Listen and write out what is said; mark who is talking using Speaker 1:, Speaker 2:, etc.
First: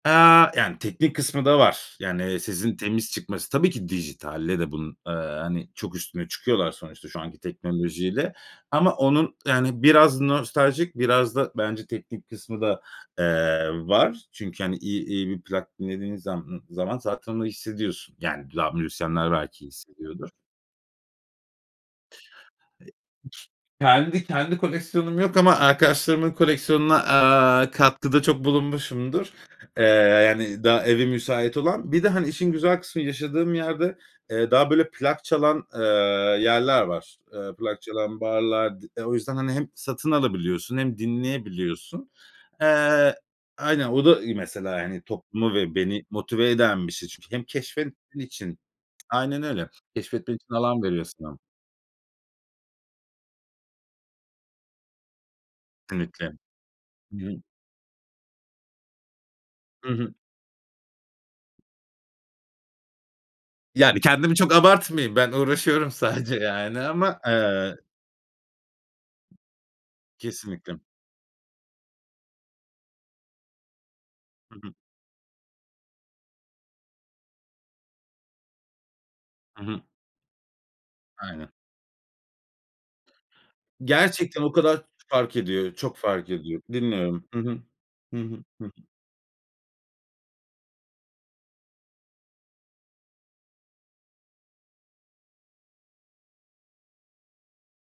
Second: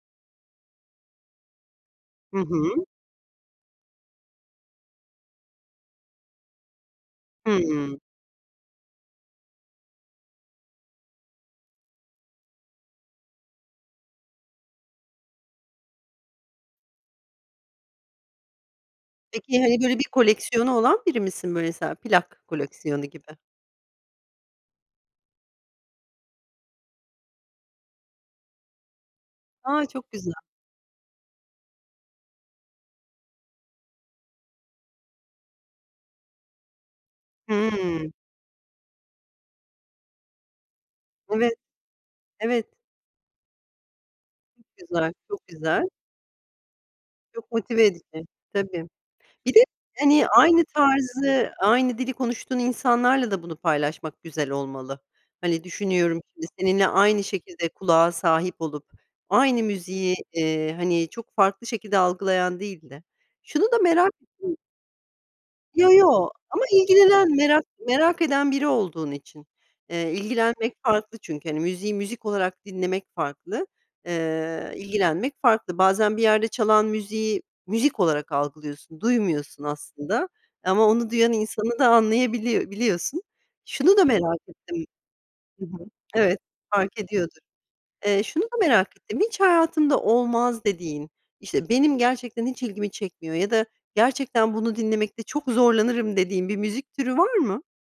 Speaker 1: Eee, yani, teknik kısmı da var.
Speaker 2: Hı
Speaker 1: Yani, sesin
Speaker 2: hı.
Speaker 1: temiz çıkması. Tabii ki, dijitalle de bunun, eee, hani, çok üstüne çıkıyorlar sonuçta, şu anki
Speaker 2: Hımm.
Speaker 1: teknolojiyle. Ama onun, yani biraz nostaljik, biraz da bence teknik kısmı da, eee, var. Çünkü hani, i iyi bir plak dinlediğin zam ımm, zaman, zaten onu hissediyorsun. Yani, da müzisyenler
Speaker 2: Peki,
Speaker 1: belki
Speaker 2: hani böyle bir
Speaker 1: hissediyordur.
Speaker 2: koleksiyonu olan biri misin, böyle, mesela plak
Speaker 1: E, ç
Speaker 2: koleksiyonu gibi?
Speaker 1: kendi, kendi koleksiyonum yok, ama arkadaşlarımın koleksiyonuna, aaa, katkıda çok bulunmuşumdur. Eee,
Speaker 2: A çok güzel.
Speaker 1: yani daha evi müsait olan. Bir de, hani, işin güzel kısmı yaşadığım yerde, eee, daha, böyle plak çalan, eee, yerler var. Eee, plak
Speaker 2: Hımm.
Speaker 1: çalan barlar. D o yüzden, hani, hem satın alabiliyorsun, hem
Speaker 2: Evet,
Speaker 1: dinleyebiliyorsun.
Speaker 2: evet.
Speaker 1: Eee, aynen, o da iyi
Speaker 2: Çok
Speaker 1: mesela, hani,
Speaker 2: güzel, çok
Speaker 1: toplumu ve
Speaker 2: güzel.
Speaker 1: beni motive eden bir şey. Çünkü hem
Speaker 2: Çok motive
Speaker 1: keşfetmen
Speaker 2: edici,
Speaker 1: için
Speaker 2: tabii.
Speaker 1: Aynen
Speaker 2: Bir de,
Speaker 1: öyle.
Speaker 2: hani,
Speaker 1: Keşfetmen için
Speaker 2: aynı
Speaker 1: alan veriyor sana.
Speaker 2: tarzı, aynı dili konuştuğun insanlarla da bunu paylaşmak, güzel olmalı. Hani, düşünüyorum
Speaker 1: Kesinlikle,
Speaker 2: şimdi, seninle
Speaker 1: hı
Speaker 2: aynı
Speaker 1: hı.
Speaker 2: şekilde kulağa sahip olup, aynı
Speaker 1: Hı hı.
Speaker 2: müziği, eee, hani, çok farklı şekilde algılayan değil de şunu da
Speaker 1: Yani,
Speaker 2: merak
Speaker 1: kendimi çok
Speaker 2: ettim.
Speaker 1: abartmayayım, ben uğraşıyorum
Speaker 2: Yo, yo,
Speaker 1: sadece
Speaker 2: ama
Speaker 1: yani, ama,
Speaker 2: ilgilenen, merak
Speaker 1: eee
Speaker 2: merak eden biri olduğun için. Eee, ilgilenmek
Speaker 1: Kesinlikle.
Speaker 2: farklı çünkü, hani, müziği müzik olarak dinlemek farklı,
Speaker 1: Hı
Speaker 2: eee,
Speaker 1: hı.
Speaker 2: ilgilenmek farklı. Bazen bir yerde çalan müziği, müzik olarak algılıyorsun,
Speaker 1: Hı
Speaker 2: duymuyorsun
Speaker 1: hı.
Speaker 2: aslında, ama onu duyan
Speaker 1: Aynen.
Speaker 2: insanı da anlayabiliy biliyorsun. Şunu da merak
Speaker 1: Gerçekten o kadar ç
Speaker 2: ettim.
Speaker 1: fark
Speaker 2: Hı
Speaker 1: ediyor,
Speaker 2: hı
Speaker 1: çok fark
Speaker 2: Evet,
Speaker 1: ediyor.
Speaker 2: fark
Speaker 1: Dinliyorum.
Speaker 2: ediyordur.
Speaker 1: Hı hı. Hı
Speaker 2: Eee, şunu
Speaker 1: hı.
Speaker 2: da
Speaker 1: Hı hı.
Speaker 2: merak ettim. Hiç hayatında olmaz dediğin, işte, benim gerçekten hiç ilgimi çekmiyor, ya da gerçekten bunu dinlemekte çok zorlanırım dediğin bir müzik türü var mı?